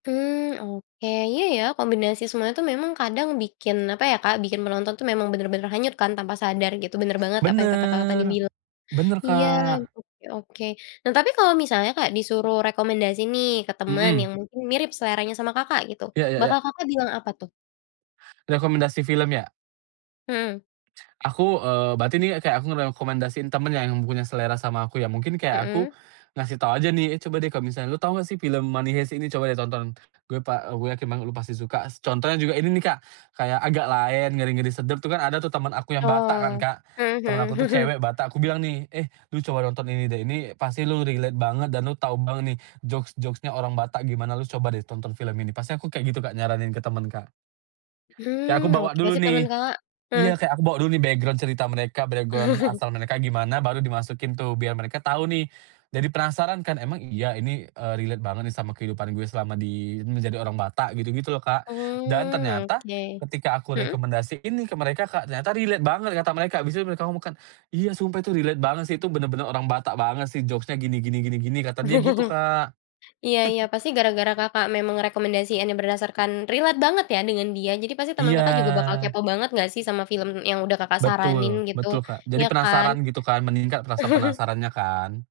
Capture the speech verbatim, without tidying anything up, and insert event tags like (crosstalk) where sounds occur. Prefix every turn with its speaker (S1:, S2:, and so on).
S1: Mmm, oke iya ya kombinasi semua itu memang kadang bikin apa ya Kak, bikin penonton itu memang bener-bener hanyut kan tanpa sadar gitu, bener banget apa yang kata Kakak tadi
S2: Bener,
S1: bilang.
S2: bener
S1: Iya,
S2: Kak.
S1: oke oke, nah tapi kalau misalnya Kak disuruh rekomendasi nih ke teman
S2: Mhm.
S1: yang mungkin mirip seleranya sama Kakak gitu,
S2: Iya iya iya.
S1: bakal Kakak bilang apa tuh?
S2: Rekomendasi film ya?
S1: Mhm.
S2: Aku, eee, berarti ini kayak aku ngerekomendasiin temen yang punya selera sama aku ya, mungkin kayak aku,
S1: Mhm.
S2: ngasih tau aja nih, "Eh, coba deh kalo misalnya lu tau gak sih film Money Heist ini? Coba deh tonton, gue pa eee, gue yakin banget lu pasti suka," contohnya juga ini nih Kak, kayak Agak Laen, Ngeri-Ngeri Sedap tuh kan ada tuh temen aku yang Batak kan
S1: Oh,
S2: Kak,
S1: mhm
S2: temen
S1: mhm.
S2: aku tuh
S1: (chuckles)
S2: cewek Batak aku bilang nih, "Eh, lu coba nonton ini deh ini pasti lu relate banget dan lu tau banget nih jokes-jokes-nya orang Batak gimana lu coba deh tonton film ini," pasti aku kayak gitu Kak nyaranin ke temen Kak. Kayak aku
S1: Mmm, oke
S2: bawa dulu
S1: ngasih
S2: nih.
S1: temen Kakak heeh.
S2: Iya kayak aku bawa dulu nih background cerita mereka bregon
S1: (chuckles)
S2: asal mereka gimana baru dimasukin tuh biar mereka tau nih, jadi penasaran kan, "Emang iya ini, eee, relate banget nih sama kehidupan gue selama di menjadi orang Batak?" gitu-gitu loh Kak dan
S1: Oh
S2: ternyata,
S1: oke,
S2: ketika aku
S1: mhm.
S2: rekomendasiin nih ke mereka Kak, ternyata relate banget kata mereka, habis itu mereka ngomong kan, "Iya sumpah itu relate banget sih itu bener-bener orang Batak banget sih jokes-nya gini gini gini gini," kata dia gitu
S1: (chuckles)
S2: Kak.
S1: Iya iya
S2: (chuckles)
S1: pasti gara-gara Kakak memang rekomendasiinnya berdasarkan relate banget ya dengan dia jadi pasti temen Kakak juga bakal
S2: Iya.
S1: kepo banget gak sih sama film yang udah Kakak saranin
S2: Betul,
S1: gitu,
S2: betul Kak kadi
S1: iya kan.
S2: penasaran gitu kan meningkat rasa
S1: (chuckles)
S2: penasarannya kan.